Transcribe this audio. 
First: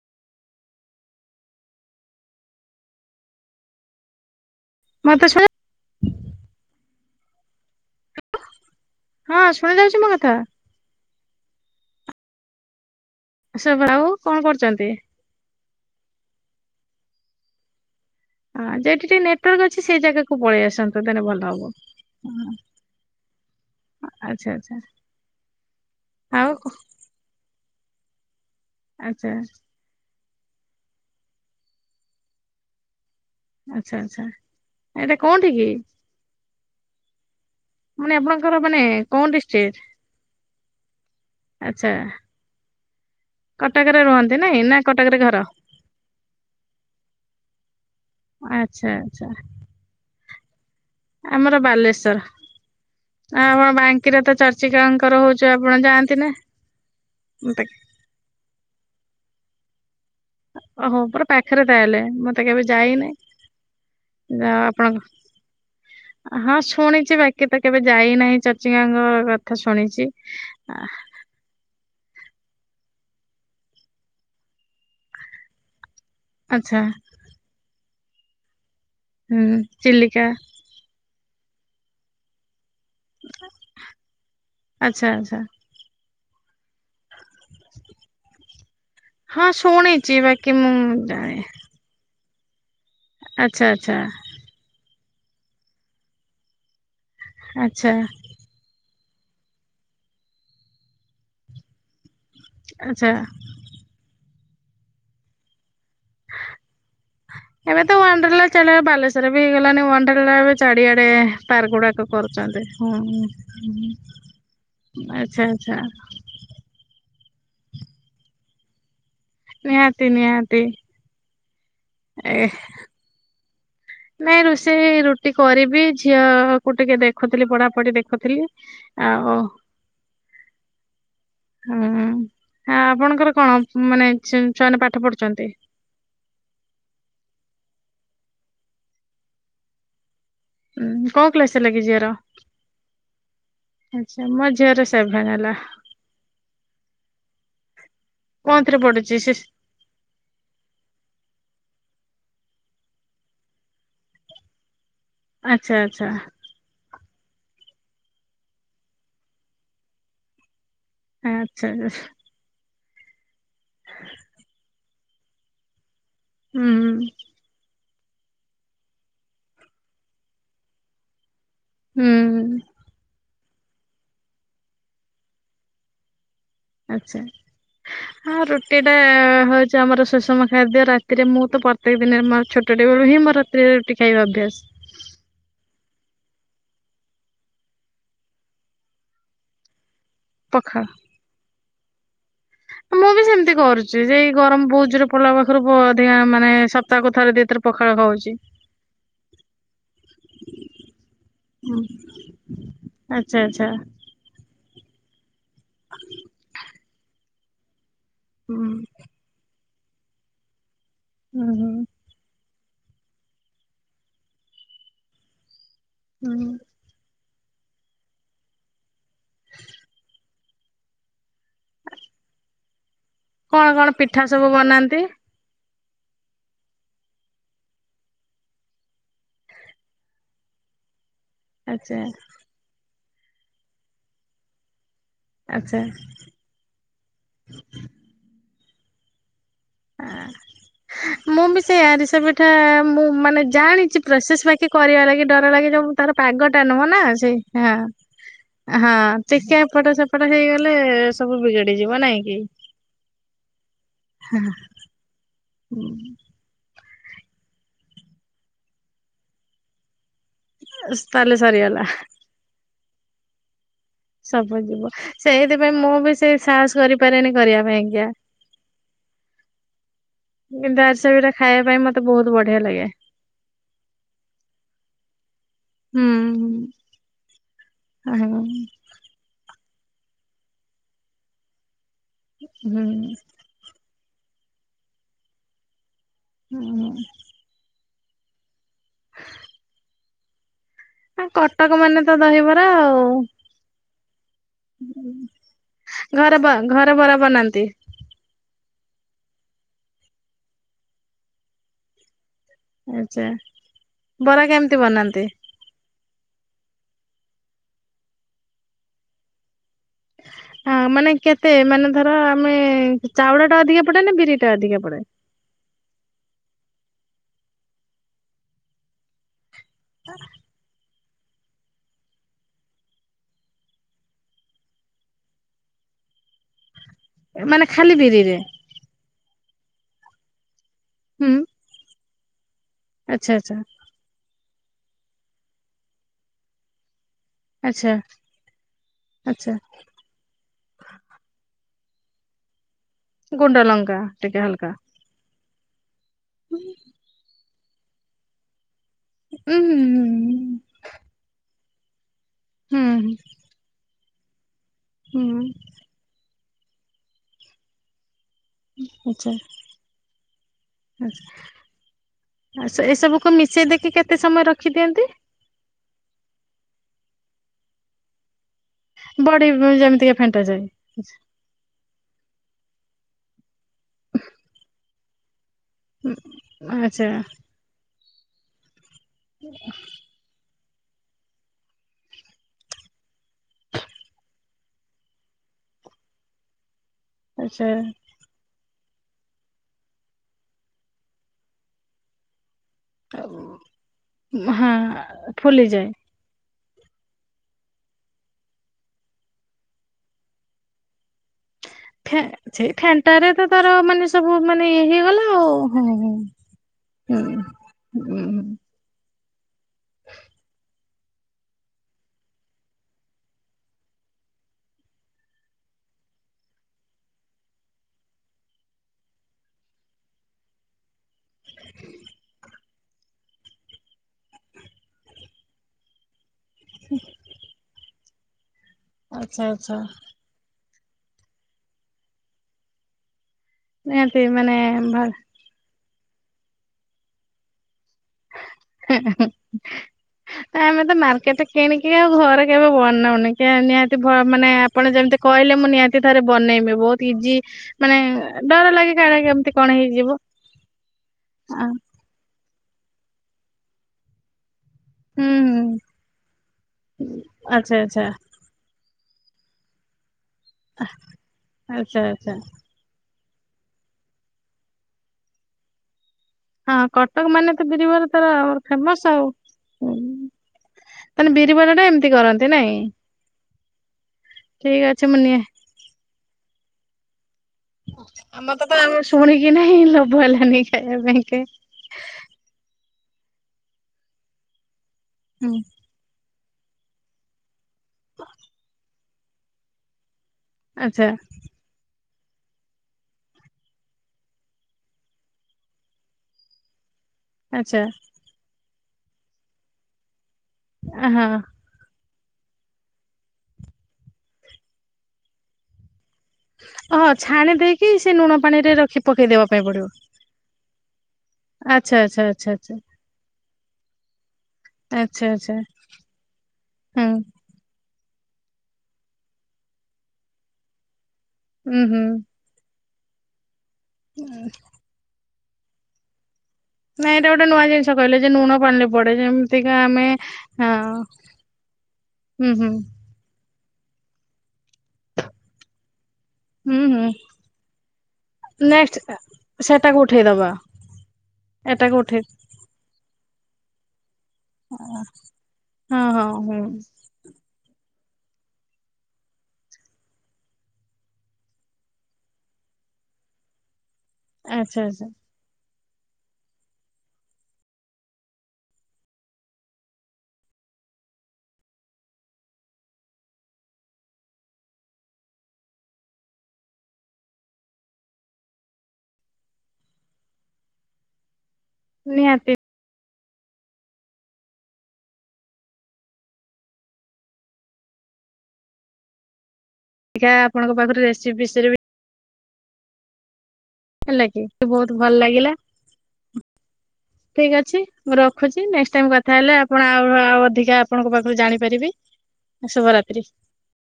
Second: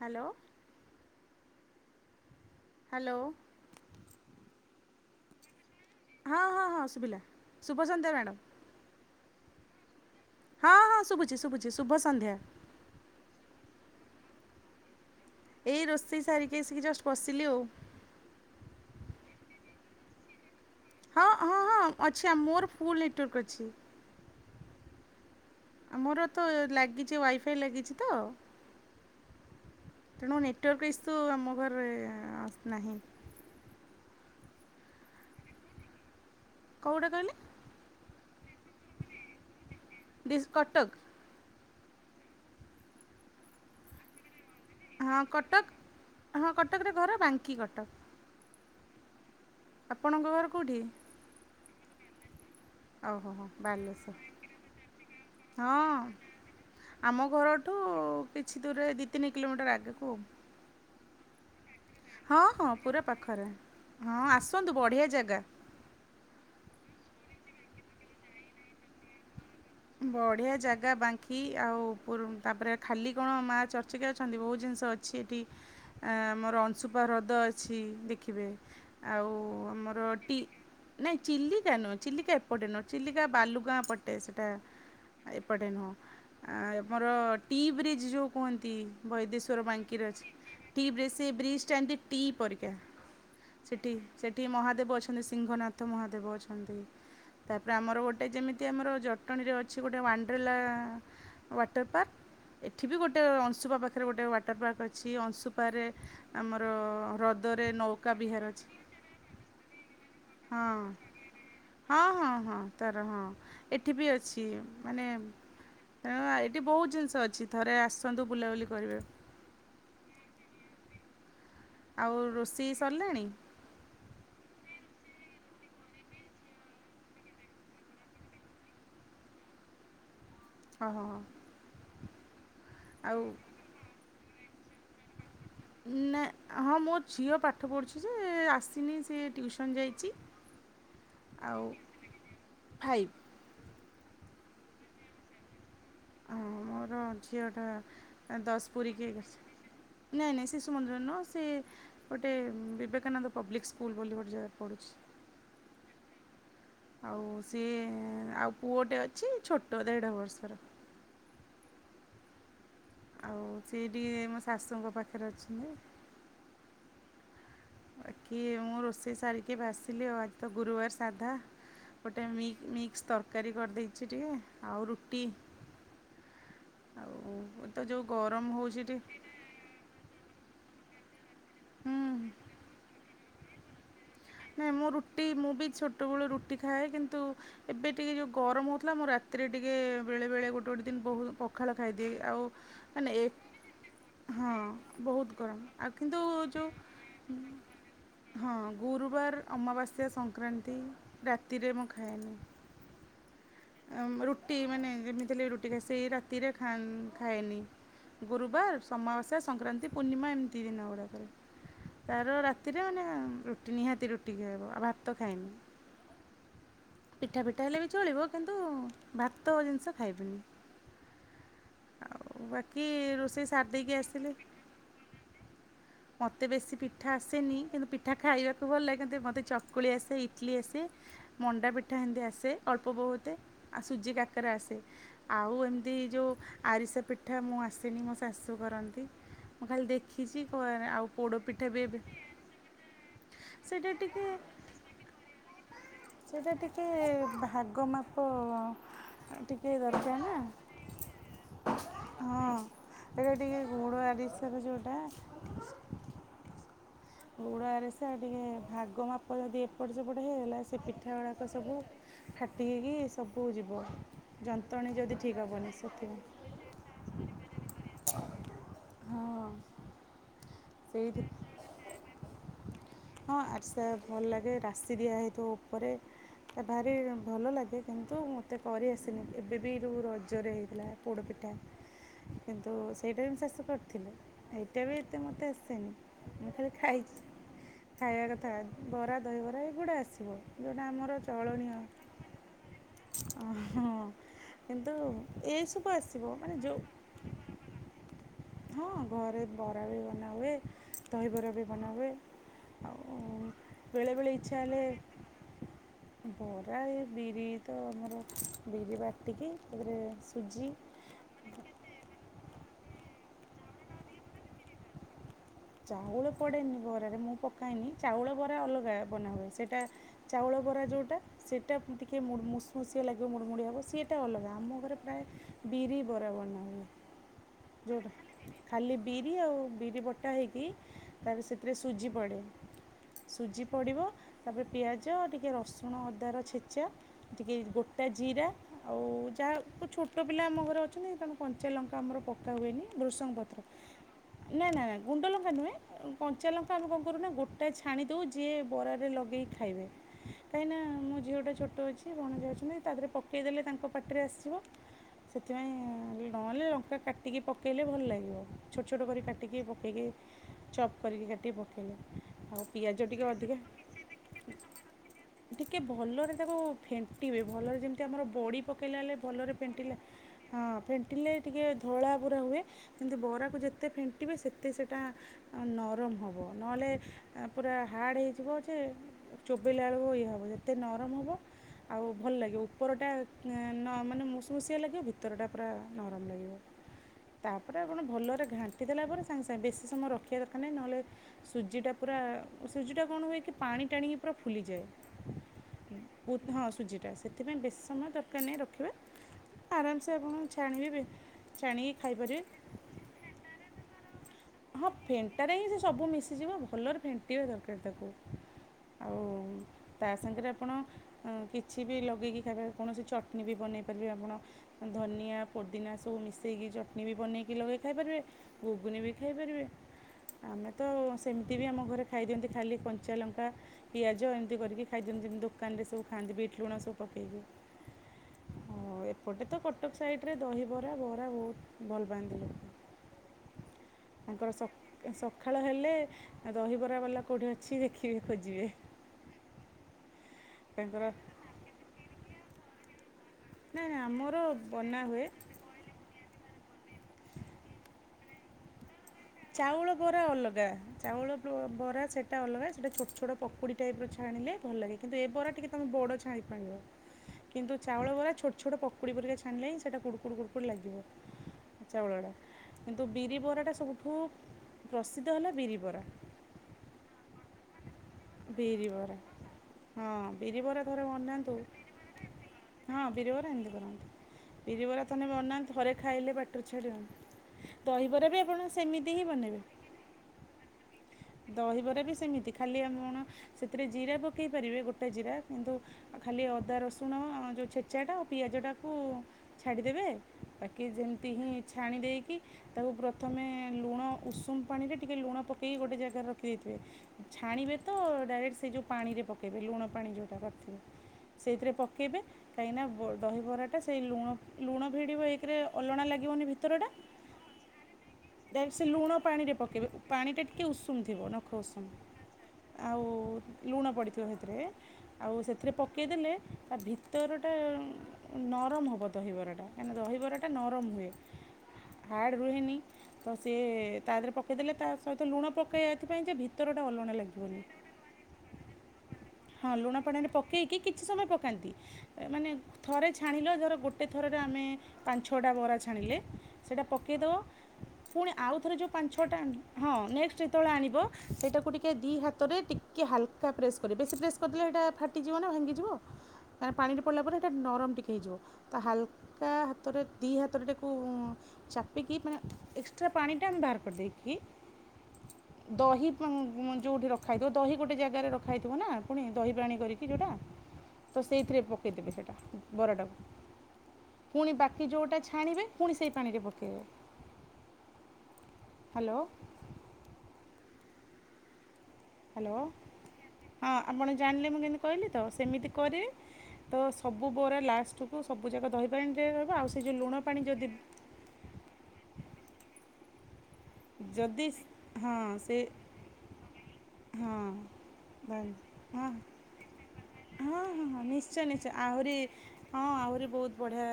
Hello! Hello. ମତେ ସ ହଁ ହଁ ହଁ ଶୁଭିଲା ସୁଭସନ୍ତ ମ୍ୟାଡ଼ାମ। ହଁ ଶୁଣି ଯାଉଛି ମୋତ ହଁ ହଁ ଶୁଭୁଛି ଶୁଭୁଛି ଶୁଭ ସଂନ୍ଧ୍ୟା। ଆ ସେ ଭାଉ କଣ କରୁଛନ୍ତି? ଏଇ ରୋଷେଇ ସାରିକି ଆସିକି ଜଷ୍ଟ ବସିଲି ଆଉ। ହଁ ଯଉଠି ଟିକେ ନେଟୱାର୍କ ଅଛି ସେଇ ଜାଗାକୁ ପଳେଇ ଆସଛି। ନ୍ତଲେ ହଁ ଭଲ ହଁ ହବ ହଁ ଅଛି ମୋର ଫୁଲ୍ ନେଟୱାର୍କ ଅଛି ଆଚ୍ଛା ଆଚ୍ଛା। ମୋର ତ ଆଉ ଲାଗିଛି ୱାଇଫାଇ ଲାଗିଛି ତ ଆଚ୍ଛା। ତେଣୁ ନେଟୱର୍କ ଇସ୍ ତୁ ଆମ ଘର ନାହିଁ। ଆଚ୍ଛା ଆଛା ଏଇଟା କୋଉଠ କି? କୋଉଟା ଗଲେ ମାନେ ଆପଣଙ୍କର ମାନେ କୋଉଠି ଷ୍ଟଟ? ଡି କଟକ ଆଚ୍ଛା। କଟାକରେ ରୁହନ୍ତି। ନାଇଁ ନା କଟକରେ ହଁ ଘର? କଟକ ହଁ କଟକରେ ଘର ବାଙ୍କି କଟକ। ଆଛା ଆଛା। ଆପଣଙ୍କ ଘର କୋଉଠି? ଆମର ବାଲେଶ୍ଵର ଓହୋ ହୋ ଆ ଆପଣ ବାଲେଶ୍ୱର ବାଙ୍କିରେ ତ ଚର୍ଚିକାଙ୍କର ହଉଛୁ ଆପଣ ହଁ ଯାଆନ୍ତି ନା? ଆମ ଘରଠୁ କିଛି ଦୂରରେ ଦି ତିନି କିଲୋମିଟର ଆଗ ଓହୋ ପୁରା ପାଖରେ। ତାହେଲେ ମୁଁ ତ ହଁ କେବେ ହଁ ପୁରା ଯାଇନି ପାଖରେ ହଁ ଯାହା ହଉ ଆସନ୍ତୁ ଆପଣଙ୍କ ବଢିଆ ଜାଗା। ହଁ ଶୁଣିଛି ବାକି ତ କେବେ ଯାଇନାହିଁ ଚଚିଙ୍ଗାଙ୍କ କଥ ବଢିଆ ଜାଗା ବାଙ୍କି ଆଉ। ତାପରେ ଖାଲି କଣ ମାଆ ଚର୍ଚ୍ଚକେ ଅଛନ୍ତି ବହୁତ ଜିନିଷ ଅଛି ଏଠି। ଆ ମୋର ଆଚ୍ଛା ଅଂଶୁପା ହ୍ରଦ ଅଛି, ଦେଖିବେ। ଆଉ ହୁଁ ଆମର ଚିଲିକା। ଟି ନାଇଁ ଚିଲିକା ନୁହଁ ଚିଲିକା ଏପଟେ ନୁହଁ ଚିଲିକା ବାଲୁଗାଁ ପଟ ନା ଆଚ୍ଛା ଆଚ୍ଛା। ଏପଟେ ନୁହଁ ଆମର ଟି ବ୍ରିଜ୍ ଯୋଉ କୁହନ୍ତି। ହଁ ବୈଦେଶ୍ଵର ବାଙ୍କିରେ ଶୁଣିଛି ଅଛି, ବାକି ମୁଁ ଟି ବ୍ରିଜ ସେଇ ଜାଣେ ବ୍ରିଜଟା ଏମିତି ଟି ପରିକା। ଆଚ୍ଛା ସେଠି ଆଚ୍ଛା ସେଠି ମହାଦେବ ଅଛନ୍ତି ସିଂଘନାଥ ମହାଦେବ ଅଛନ୍ତି। ତାପରେ ଆଚ୍ଛା ଆମର ଗୋଟେ ଯେମିତି ଆମର ଜ ଜଟଣୀରେ ଅଛି ଗୋଟେ ୱାଣ୍ଡରଲା ୱାଟର୍ ପାର୍କ। ଏଠି ବି ଆଚ୍ଛା। ଗୋଟେ ଅଂଶୁପା ପାଖରେ ଗୋଟେ ୱାଟର ପାର୍କ ଅଛି, ଅଂଶୁପାରେ ଆମର ହ୍ରଦରେ ଏବେ ତ ନୌକା ବିହାର ୱାଣ୍ଡ୍ରଲା ଅଛି ଚାଲ ବାଲେଶ୍ଵରରେ ବି ହେଇଗଲାଣି ୱାଣ୍ଡ୍ରଲା ଏବେ ହଁ ଚାରିଆଡେ ଏ ପାରଗୁଡ଼ା ହଁ ହଁ ପେପର ଚାଲେ, ତାର ହଁ ଏଠି ବି ଅଛି, ମାନେ ତେଣୁ ଏଠି ବହୁତ ଜିନିଷ ଅ ଏଠି ଥରେ ଆସନ୍ତୁ ବୁଲାବୁଲି କରିବେ। ନିହାତି ନିହାତି। ଆଉ ଏ ରୋଷେଇ ସରିଲାଣି? ନାଇଁ ରୋଷେଇ ରୁଟି କରିବି, ଝିଅ କୁ ଟିକେ ଦେଖୁଥିଲି ପଢାପଢି ଦେଖୁଥିଲି। ଆ ଓହ। ଓ ହୋ ହ। ହଁ ଆପଣଙ୍କର କଣ, ମାନେ ଛୁ-ଛୁଆମାନେ ପାଠ ପଢୁଛନ୍ତି? ନା ହଁ ମୋ ଝିଅ ପାଠ ପଢ଼ୁଛି ଯେ ଆସିନି ସେ ଟିୟୁସନ ଯାଇଛି। ଉଁ କଉ କ୍ଲାସ ଆଉ ହେଲାକି ଝିଅର? ଫାଇଭ୍ ଆଛା ମୋ ଝିଅର ସେଭେନ୍‌ ହେଲା। ହଁ ମୋର ଝିଅଟା ଦଶ କୋଉଥିରେ ପୁରିକି ପଢୁଛି ଏଗାର ସେ? ସ ନାଇଁ ନାଇଁ ଶିଶୁ ମନ୍ଦିର ନୁହଁ, ସେ ଗୋଟେ ବିବେକାନନ୍ଦ ପବ୍ଲିକ୍ ସ୍କୁଲ ବୋଲି ଗୋଟେ ଜାଗା ପଢୁଛି। ଆଛା ଆଛା। ଆଉ ସିଏ ଆଉ ପୁଅଟେ ଅଛି ଛୋଟ ଦେଢ ବର୍ଷର। ଆଛା। ଆଉ ସେ ଟିକେ ମୋ ଶାଶୁଙ୍କ ପାଖରେ ଅଛନ୍ତି। ହୁଁ। ବାକି ମୁଁ ରୋଷେଇ ସାରିକି ଏବେ ଆସିଲି ଆଉ ଆଜି ତ ଗୁରୁବାର ସାଧା ଗୋଟେ ହୁଁ ମି-ମିକ୍ସ ତରକାରୀ କରିଦେଇଛି ଟିକେ ଆଉ ରୁଟି। ଆଛା ଆଉ ତ ଯୋଉ ହଁ ଗରମ ହଉଛି ରୁଟି ଟା ଏଠି ହଉଛି ଆମର ସୁଷମ ଖାଦ୍ୟ, ରାତିରେ ମୁଁ ହୁଁ ପ୍ରତେକ ଦିନ ମୋ ଛୋଟ ଟେ ବେଳୁ ହିଁ ମୋର ରାତିରେ ରୁଟି ଖାଇବା ଅଭ୍ୟାସ। ନାଇଁ ମୁଁ ରୁଟି ମୁଁ ବି ଛୋଟ ଛୋଟବେଳୁ ରୁଟି ଖାଏ କିନ୍ତୁ ଏବେ ଟିକେ ଯେଉଁ ଗରମ ହେଉଥିଲା ମୁଁ ରାତିରେ ଟିକେ ବେଳେ ବଳେ ଗୋଟେ ପଖାଳ ଗୋଟେ ଦିନ ବହୁ ପଖାଳ ଖାଇ ଏ ଆଉ ମୁଁ ମାନେ ବି ଏ ସେମିତି କରୁଛି ଯେ ଏଇ ହଁ ଗରମ ବହୁତ ଗରମ, ଆଉ କିନ୍ତୁ ଯୋଉ ତା କଥାରେ ଏଥର ପଖାଳ ଖାଉଛି। ବାର ଅମାବାସ୍ୟା, ସଂକ୍ରାନ୍ତି, ରାତିରେ ମୁଁ ଖାଏନି। ଆଚ୍ଛା ଆଚ୍ଛା ରୁଟି ମାନେ ଯେମିତି ହେଲେ ରୁଟି ଟା ସେଇ ରାତିରେ ଖାନ୍‌ ଖାଏନି। ହୁଁ ଗୁରୁବାର, ଅମାବାସ୍ୟା, ସଂକ୍ରାନ୍ତି, ପୂର୍ଣ୍ଣିମା ଏମିତି ଦିନ ଗୁଡାକରେ, ହୁଁ ତାର ରାତି ରାତିରେ ମାନେ ରୁଟି ନିହାତି ରୁଟି ଖାଇବ ଆଉ ଭାତ ଖାଇନି। ହୁଁ। ପିଠା ପିଠା ହେଲେ ବି ଚଳିବ କିନ୍ତୁ ଭାତ ଜିନିଷ ଖାଇବିନି, ଆଉ ବାକି ରୋଷେଇ କଣ କଣ ପିଠା ସବୁ ବନାନ୍ତି? ହଁ [inaudible] ମତେ ବେଶୀ ପିଠା ଆସେନି କିନ୍ତୁ ପିଠା ଖାଇବାକୁ ଭଲ ଲାଗେ କିନ୍ତୁ ମତେ ଚକୁଳି ଆସେ, ଇଟିଲି ଆସେ ମଣ୍ଡା ପିଠା ଆଚ୍ଛା ଏମିତି ଆସେ ଅଳ୍ପ ବହୁତେ ଆଉ ସୁଜି କାକରା ଆସେ। ଆଉ ଆଚ୍ଛା ଏମିତି ଯୋଉ ଆରିସା ପିଠା ମୁଁ ଆସିନି ମୋ ଶାଶୁ କରନ୍ତି। ମୁଁ ଖାଲି ଦେଖିଛି ଆଉ ମୁଁ ବି ପୋଡ଼ପିଠା ସେ ଏବେ ଆରିସା ପିଠା ମୁଁ ମାନେ ସେଇଟା ଜାଣିଛି ଟିକେ ପ୍ରସେସ୍ ପାଇଁ କିଛି କରିବା ଲାଗି ଡର ଲାଗେ ଯୋଉ ତାର ସେଇଟା ପାଗଟା ନୁହ ଟିକେ ନା ସେଇ ହଁ। ଭାଗ ମାପ ହଁ ଟିକେ ଏପଟ ଦରକାର ସେପଟ ନା ହେଇଗଲେ ସବୁ ବିଗଡି ଯିବ ନାଇଁ କି? ଏଟା ଟିକେ ଗୁଡ ଆରିଶାରେ ଯୋଉଟା [unintelligible] ଗୁଡ ଆରିସା ଟିକେ ଭାଗ ମାପ ଜଦି ଏପଟ ସେପଟ ହେଲା ଯେ ସେ ତାହେଲେ ପିଠାଗୁଡ଼ାକ ସବୁ ସରିଗଲା ଫାଟିକି ସବୁ ଯିବ। ସବୁ ଯିବ, ଯନ୍ତଣୀ ଯଦି ଠିକ୍ ହେବନି ସେଇଥିପାଇଁ ମୁଁ ବି ସେଥିପାଇଁ ସେ ସାହସ କରିପାରେନି କରିବା ପାଇଁ କା। ହଁ। ଆରିସା ସେଇଥି ପିଠା ଖାଇବା ପାଇଁ ମତେ ବହୁତ୍ ବଢିଆ ଲାଗେ। ହଁ ଆରିସା ଭଲ ଲାଗେ ରାଶି ଦିଆହଇଥିବ ଉପରେ, ହୁଁ ଭାରି ଭଲ ଲାଗେ କିନ୍ତୁ ହୁଁ ମତେ କରି ଆସିିନି ଏବେ ଵି। ବିରୁ ରଜରେ ହେଇଥିଲା ପୋଡ଼ପିଠା କିନ୍ତୁ ହୁଁ ସେଇଟା ବିଁ ଶେଷ। ଥିଲେ, ଏଇଟା ବି ଏତେ ମୋତେ ଆସେନି ମୁଁ ଖାଲି ହୁଁ ଖାଇଛି। ଖାଇବା କଥା ବରା, ଦହିବରା ଏଇଗୁଡା ଆସିବ। ଯୋଉଟା ଆମର ଚଳଣି କଟକ ଆଉ ମାନେ ତ ଦହିବରା ହଁ। କିନ୍ତୁ ଏସବୁ ଆସିବ ଘର ପା ମାନେ ଯେଉଁ ଘର ବରା ବନାନ୍ତି? ହଁ, ଘରେ ବରା ବି ବନାହୁଏ ଦହିବରା ବି ବନାହୁଏ। ଆଚ୍ଛା, ବରା ଇଚ୍ଛା କେମିତି ବନାନ୍ତି? ପ୍ରାୟ ବିରି ତ ଆମର ବିରି ବାଟିକି। ତା'ପରେ ସୁଜି ହଁ ମାନେ କେତେ, ମାନେ ଧର। ଆମେ ଚାଉଳଟା ଅଧିକା ପଡେ ନା ବିରିଟା ଅଧିକା ପଡେ? ଚାଉଳ ପଡେନି ବରାରେ ମୁଁ ପକାଏନି ଚାଉଳ ବରା ଅଲଗା ବନା ହୁଏ ସେଠ୍ ଟା, ଚାଉଳ ବରା ଯେଉଟା। ସେଇଟା ଟିକେ ମୁସମସିଆ ଲାଗିବ ମୁଡ଼ିମୁଡ଼ିଆ ହେବ ସିଏଟା ଅଲଗା ଆମ ଘରେ ପ୍ରାୟ ବିରି ବର।। ମାନେ ବିରିରେ ଖାଲି ବିରି ଆଉ ବିରି ବଟା ହେଇକି। ହୁଁ ତାହେଲେ ସେଥିରେ ସୁଜି ପଡେ, ଆଚ୍ଛା ଆଚ୍ଛା ସୁଜି ପଡିବ। ତାପରେ ପିଆଜ ଟିକେ ରସୁଣ ଅଦାର ଛେଚା। ଟିକେ ଆଚ୍ଛା ଗୋଟା ଜିରା, ଆଉ ଆଚ୍ଛା ଯାହାକୁ ଛୋଟ ପିଲା ଆମ ଘରେ ଅଛନ୍ତି ତାଙ୍କ ସେ ଲଙ୍କା ଆମର ପକ୍କା ହୁଏନି ବୃସଙ୍ଗ ପତ୍ର ଗୁଣ୍ଡ ଲଙ୍କା ଟିକେ ନା ହାଲକା ନା ଗୁଣ୍ଡଲଙ୍କା ନୁହେଁ। କଞ୍ଚା ଉଁ ଲଙ୍କା ଆମେ କଣ କରୁନା ଗୋଟା ଛାଣିଦେଉ ଯିଏ। ବରାରେ ଲଗେଇି ହୁଁ ଖାଇବେ, ହୁଁ କାହିଁକିନା ମୋ ଝିଅଟା ଛୋଟ ଅଛି। [unintelligible] ହୁଁ ପକେଇ ଦେଲେ ତାଙ୍କ ପାଟିରେ ଆସିବ। ହୁଁ ହୁଁ ନହଲେ ଲଙ୍କା କାଟିକି ପକେଇଲେ ଭଲ ଲାଗିବ ଛୋଟ ଛୋଟ କରି ଆଚ୍ଛା କାଟିକି ପକେଇକି। ଚପ୍ କରିକି କାଟି ପକେଇଲେ, ଆଉ ଆଚ୍ଛା ପିଆଜ ଟିକେ ଏସବୁକୁ ଅଧିକା। ମିଶେଇ ଦେଇକି କେତେ ସମୟ ରଖିଦିଅନ୍ତି? ଟିକେ ଭଲରେ ତାକୁ ଫେଣ୍ଟିବେ ଭଲରେ ଯେମିତି ଆମର ବଡି। ପକେଇଲା ହେଲେ ବଡି ଭଲରେ ଫେଣ୍ଟିଲା ଯେମିତିକା ଫେଣ୍ଟା ହଁ ଯାଏ ଫେଣ୍ଟିଲେ ଟିକେ ଧଳା ପୁରା ହୁଏ। କିନ୍ତୁ ବରାକୁ ଯେତେ ଫେଣ୍ଟିବେ ସେତେ ସେଟା ନରମ ହେବ ନହେଲେ ଆଚ୍ଛା ପୁରା ହାର୍ଡ଼ ହେଇଯିବ ଯେ, ଚୋବେେଇଲା ବେଳକୁ ଇଏ ହେବ ସେ ଏତେ ନରମ ହେବ ଆଉ ଭଲ ଲାଗିବ, ଉପରଟା ମାନେ ମୁସମୂସିଆ ଲାଗିବ ଭିତରଟା ପୁରା ନରମ ଲାଗିଵ ତା ଆଚ୍ଛା। ପରେ ଆପଣ ଭଲରେ ଘାଣ୍ଟି ଦେଲାପରେ ସାଂଗେ ସାଂଗେ ବେଶୀ ସମୟ ରଖିବା ଦରକାର ନାହିଁ ନହେଲେ ସୁଜିଟା ପୁରା ସୁଜିଟା କଣ ହୁଏକି ପାଣି ଟାଣିକି ପୁରା ଫୁଲି ହଁ ଯାଏ, ଫୁଲିଯାଏ ହଁ। ସୁଜିଟା ସେଥିପାଇଁ ବେଶୀ ସମୟ ଦରକାର ନାହିଁ ରଖିବା, ଆରାମସେ ଆପଣ ଛାଣିବେ। ଛାଣିକି ଫେ ଖାଇପାରିବେ ସେଇ ଫେଣ୍ଟ। ରେ ତ ତାର ମାନେ ସବୁ ମାନେ ଇଏ ହଁ ହେଇଗଲା ଆଉ ଫେଣ୍ଟାରେ ହିଁ ସେ ହୁଁ ସବୁ ମିଶିଯିବ ଭଲରେ ହୁଁ। ଫେଣ୍ଟିବା ଦରକାର ତାକୁ। ହୁଁ ଆଉ, ତା ସାଙ୍ଗରେ ଆପଣ କିଛି ବି ଲଗେଇକି ଖାଇବା କୌଣସି ଚଟନୀ ବି ବନେଇ ପାରିବେ ଆପଣ ଧନିଆ ପୋଦିନା ସବୁ ମିଶାଇକି ଚଟଣି ବି ବନେଇକି ଲଗେଇ ଖାଇପାରିବେ ଘୁଗୁନି ବି ଖାଇପାରିବେ। ଆମେ ତ ସେମିତି ବି ଆମ ଘରେ ଖାଇଦିଅନ୍ତି ଖାଲି କଞ୍ଚା ଲଙ୍କା, ପିଆଜ ଏମିତି କରିକି ଖାଇ ଯେମିତି ଦୋକାନରେ ସବୁ ଖାଆନ୍ତି ବିଟ୍ ଲୁଣ ସବୁ ପକେଇକି। ହଁ ଆଚ୍ଛା ଏପଟେ ତ ଆଚ୍ଛା କଟକ ସାଇଟ୍ ରେ ଦହି ବରା ବରା ବହୁତ ଭଲ ପାଆନ୍ତି ଲୋକ। ନିହାତି ମାନେ ତାଙ୍କର-ସ-ସକାଳ ହେଲେ ଦହିବରା ବାଲା କୋଉଠି କିଛି ଦେଖିବେ ଖୋଜିବେ ଆମେ ତ ତାଙ୍କର ମାର୍କେଟ କିଣିକି ଆଉ ଘରେ କେବେ ବନ ଉନି। ନା ନା ଆମର ନିହାତି-ଭ-ମାନେ ଆପଣ ଯେମିତି ବନାହୁଏ କହିଲେ ମୁଁ ନିହାତି ଥରେ ବନେଇବି ବହୁତ ଇଜି ମାନେ ଡର ଲାଗେ କାଳେ କେମିତି କଣ ଚାଉଳ ହେଇଯିବ ବରା ଅଲଗା ଚାଉଳ ବରା ସେଟା ଅଲଗା ସେଇଟା ଛୋଟଛୋଟ ପକୁଡ଼ି ଟାଇପ୍ ର ଛାଣିଲେ ଭଲ ଲାଗେ କିନ୍ତୁ ହୁଁ ଏ ବରା ଟିକେ ହୁଁ। ତମେ ବଡ ଛାଣି ପାରିବ କିନ୍ତୁ ଆଚ୍ଛା ଆଚ୍ଛା ଚାଉଳ ବରା ଛୋଟ ଛୋଟ ପ ପକୁଡ଼ି ପରିକା ଛାଣିଲେ ହିଁ ସେଟା କୁଡ଼କୁଡ଼ କୁଡ଼କୁଡ଼ ଲାଗିବ ଆଚ୍ଛା ଚାଉଳଟା ଆଚ୍ଛା କିନ୍ତୁ ବିରି ବରାଟା ସବୁଠୁ ପ୍ରସିଦ୍ଧ ହେଲା ବିରି ବରା। ହଁ କଟକ ମାନେ ତ ବିରିବରା ତାର ଫେମସ ବିରିବରା ଆଉ। ହଁ ବିରିବରା ଥରେ ତାହେଲେ ବନାନ୍ତୁ ବିରିବରା ଟା ଏମିତି କରନ୍ତି ନାଇଁ ହଁ ବିରିିବରା ଏମିତି ବନାନ୍ତି ଠିକ ଅଛି ବିରିିବରା ମୁଁ ଥନେ ନିହା ବନାନ୍ତୁ ଥରେ ଖାଇଲେ ପା ପାଟି ରୁ ଛାଡିବନି। ଆମ ତ ତ ଶୁଣିକି ବନେଇବେ ନାହିଁ ଲୋଭ ହେଲାନି ଖାଇବା ପାଇଁ। କେ ଦହିବରା ବି ସେମିତି ଖାଲି ଆପଣ ସେଥିରେ ଜିରା ପକେଇ ପାରିବେ ଗୋଟା ଜିରା କିନ୍ତୁ ଖାଲି ଅଦା ରସୁଣ ଯେଉଁ ଛେଚାଟା ପିଆଜଟାକୁ ଛାଡ଼ିଦେବେ ବାକି ଆଚ୍ଛା ଯେମିତି ହିଁ ଛାଣି ଦେଇ ତାକୁ ପ୍ରଥମେ ଲୁଣ ଉଷୁମ ପାଣିରେ ଟିକେ ଲୁଣ ପକେଇ ଗୋଟେ ଜାଗାରେ ରଖିଦେଇଥିବେ। ଛାଣିବେ ଆଚ୍ଛା ତ ଡାଇରେକ୍ଟ ସେ ଯୋଉ ପାଣି ରେ ପକେଇବେ ଲୁଣ ପାଣି ଯୋଉ [unintelligible] ହଁ ସେଇଥିରେ ପକେଇବେ କାହିଁକି ନା ଦହିିବରା ଟା ସେଇ ଲୁଣ ଲୁଣ ଭିଡିବ ଏକେରେ ଅଲଣା ଲାଗି ଓହ ଛାଣି ଦେଇକି ସେ ଲୁଣ ଦେନ୍ ପାଣିରେ ସେ ରଖି ଲୁଣ ପକେଇ ଦେବା ପାଣିରେ ପାଇଁ ପକାଇବେ ପଡିବ। ପାଣିଟା [unintelligible] ନଖ ଉଷୁମ ଆଚ୍ଛା ଆଚ୍ଛା ଆଚ୍ଛା ଆଚ୍ଛା ଆଉ ଲୁଣ ପଡ଼ିଥିବ ସେଥିରେ ଆଚ୍ଛା ଆଉ ଆଚ୍ଛା ସେଥିରେ ପକେଇଦେଲେ ତା ହୁଁ ଭିତରଟା [unintelligible] ନରମ ହେବ ଦହିବରାଟା କାହିଁକିନା ଦହିବରାଟା ନରମ ହୁଏ ଉଁ ହୁଁ ହାର୍ଡ଼ ରୁହେନି। ତ ସିଏ ତା ଦେହରେ ପକେଇ ଦେଲେ ତା ସହିତ ଲୁଣ ପକାଏ ଏଥିପାଇଁ ଯେ ଭି ନାଇଁ ଏଇଟା ଗୋଟେ ନୂଆ ଜିନିଷ କହିଲେ ଯେ ଲୁଣ ପାଣିରେ ପଡେ ହଁ ଆମେ ଲୁଣପାଣିରେ ହଁ ପକେଇକି କିଛି ସମୟ ପକାନ୍ତି ମନେ ହୁଁ ହୁଁ ଥରେ ଛାଣୀ [unintelligible] ଧର ଗୋଟେ ଥରରେ ଆମେ ପାଞ୍ଚ ଛଅଟା ବରା ଛାଣିଲେ ହୁଁ ସେଟା ହୁଁ ପକେଇ ଦବ ପୁଣି ଆଉଥରେ ଯୋଉ ପାଞ୍ଚ ନେକ୍ସଟ ଛଟା ହଁ ସେଟାକୁ ନେକ୍ସଟ୍ ଉଠେଇଦବା ଯେତେବେଳେ ଆଣିବ ସେଇଟାକୁ ଟିକେ ଏଟାକୁ ଦି ଉଠେଇ ହାତରେ ଟି କି ହାଲ ପ୍ରେସ୍ କରିବେ ବେସି ପ୍ରେସ୍ କରିଦେଲେ ଏଟା ଫାଟିଯିବ ନା ଭାଙ୍ଗିଯିବ ହଁ ହଁ ହୁଁ କାଇଁ ନା ପାଣିରେ ପଡିଲା ପରେ ଏଟା ନରମ ଟିକେ ହେଇଯିବ। ତ ହାଲକା ହାତରେ ଦି ହାତରେ ତାକୁ ଚାପିକି ମାନେ ଏକ୍ସଟ୍ରା ପାଣି ଟା ମୁଁ ବାହାର କରି ଦିଏଇ। ଆଚ୍ଛା ଆଚ୍ଛା। ଦହି ଉଁ-ଉଁ-ଯୋଉଠି ରଖା ହେଇଥିବ ଦହି ଗୋଟେ ଜାଗାରେ ରଖା ହେଇଥିବ ନା। ପୁଣି ଦହି ପାଣି କରିକି ଯୋଉଟା ତ ସେଥିରେ ପକେଇ ଦେବେ ସେଇଟା ବରା ଟାକୁ। ପୁଣି ବାକି ଯୋଉଟା ଛାଣିବେ ପୁଣି ସେଇ ପାଣିରେ ପକେଇବେ। ହାଲୋ। ନିହାତି ହ୍ୟାଲୋ ହଁ ଆପଣ ଜାଣିଲେ ମୁ କେମିତି କହିଲି ତ ସମିତି କରିବେ ତ ସବୁ ବରା ଲାଷ୍ଟକୁ ସବୁ ଯାକ ଦହି ପାଣିରେ ରହିବ ଆଉ ସେ ଯୋଉ ଲୁଣ [unintelligible] ପାଣି ଯଦି ଆପଣଙ୍କ ପାଖରୁ ରେସିପି ବିଷୟରେ ବି ହେଲା କି ଯଦି ବହୁତ ଭଲ ଲାଗିଲା। ହୁଁ ହଁ ଠିକ୍ ଅଛି ମୁଁ ବାଏ ରଖୁଛି ନେକ୍ସଟ୍ ହଁ ଟାଇମ୍ କଥା ହେଲେ ଆପଣ ଆଉ ଆଉ ହଁ ଅଧିକା ହଁ ହଁ ଆପଣଙ୍କ ପାଖରୁ ନିଶ୍ଚୟ ନିଶ୍ଚୟ ଜାଣିପାରିବି ଆହୁରି ଇ ହଁ ଶୁଭରାତ୍ରି। ଆହୁରି ବହୁତ ବଢିଆ।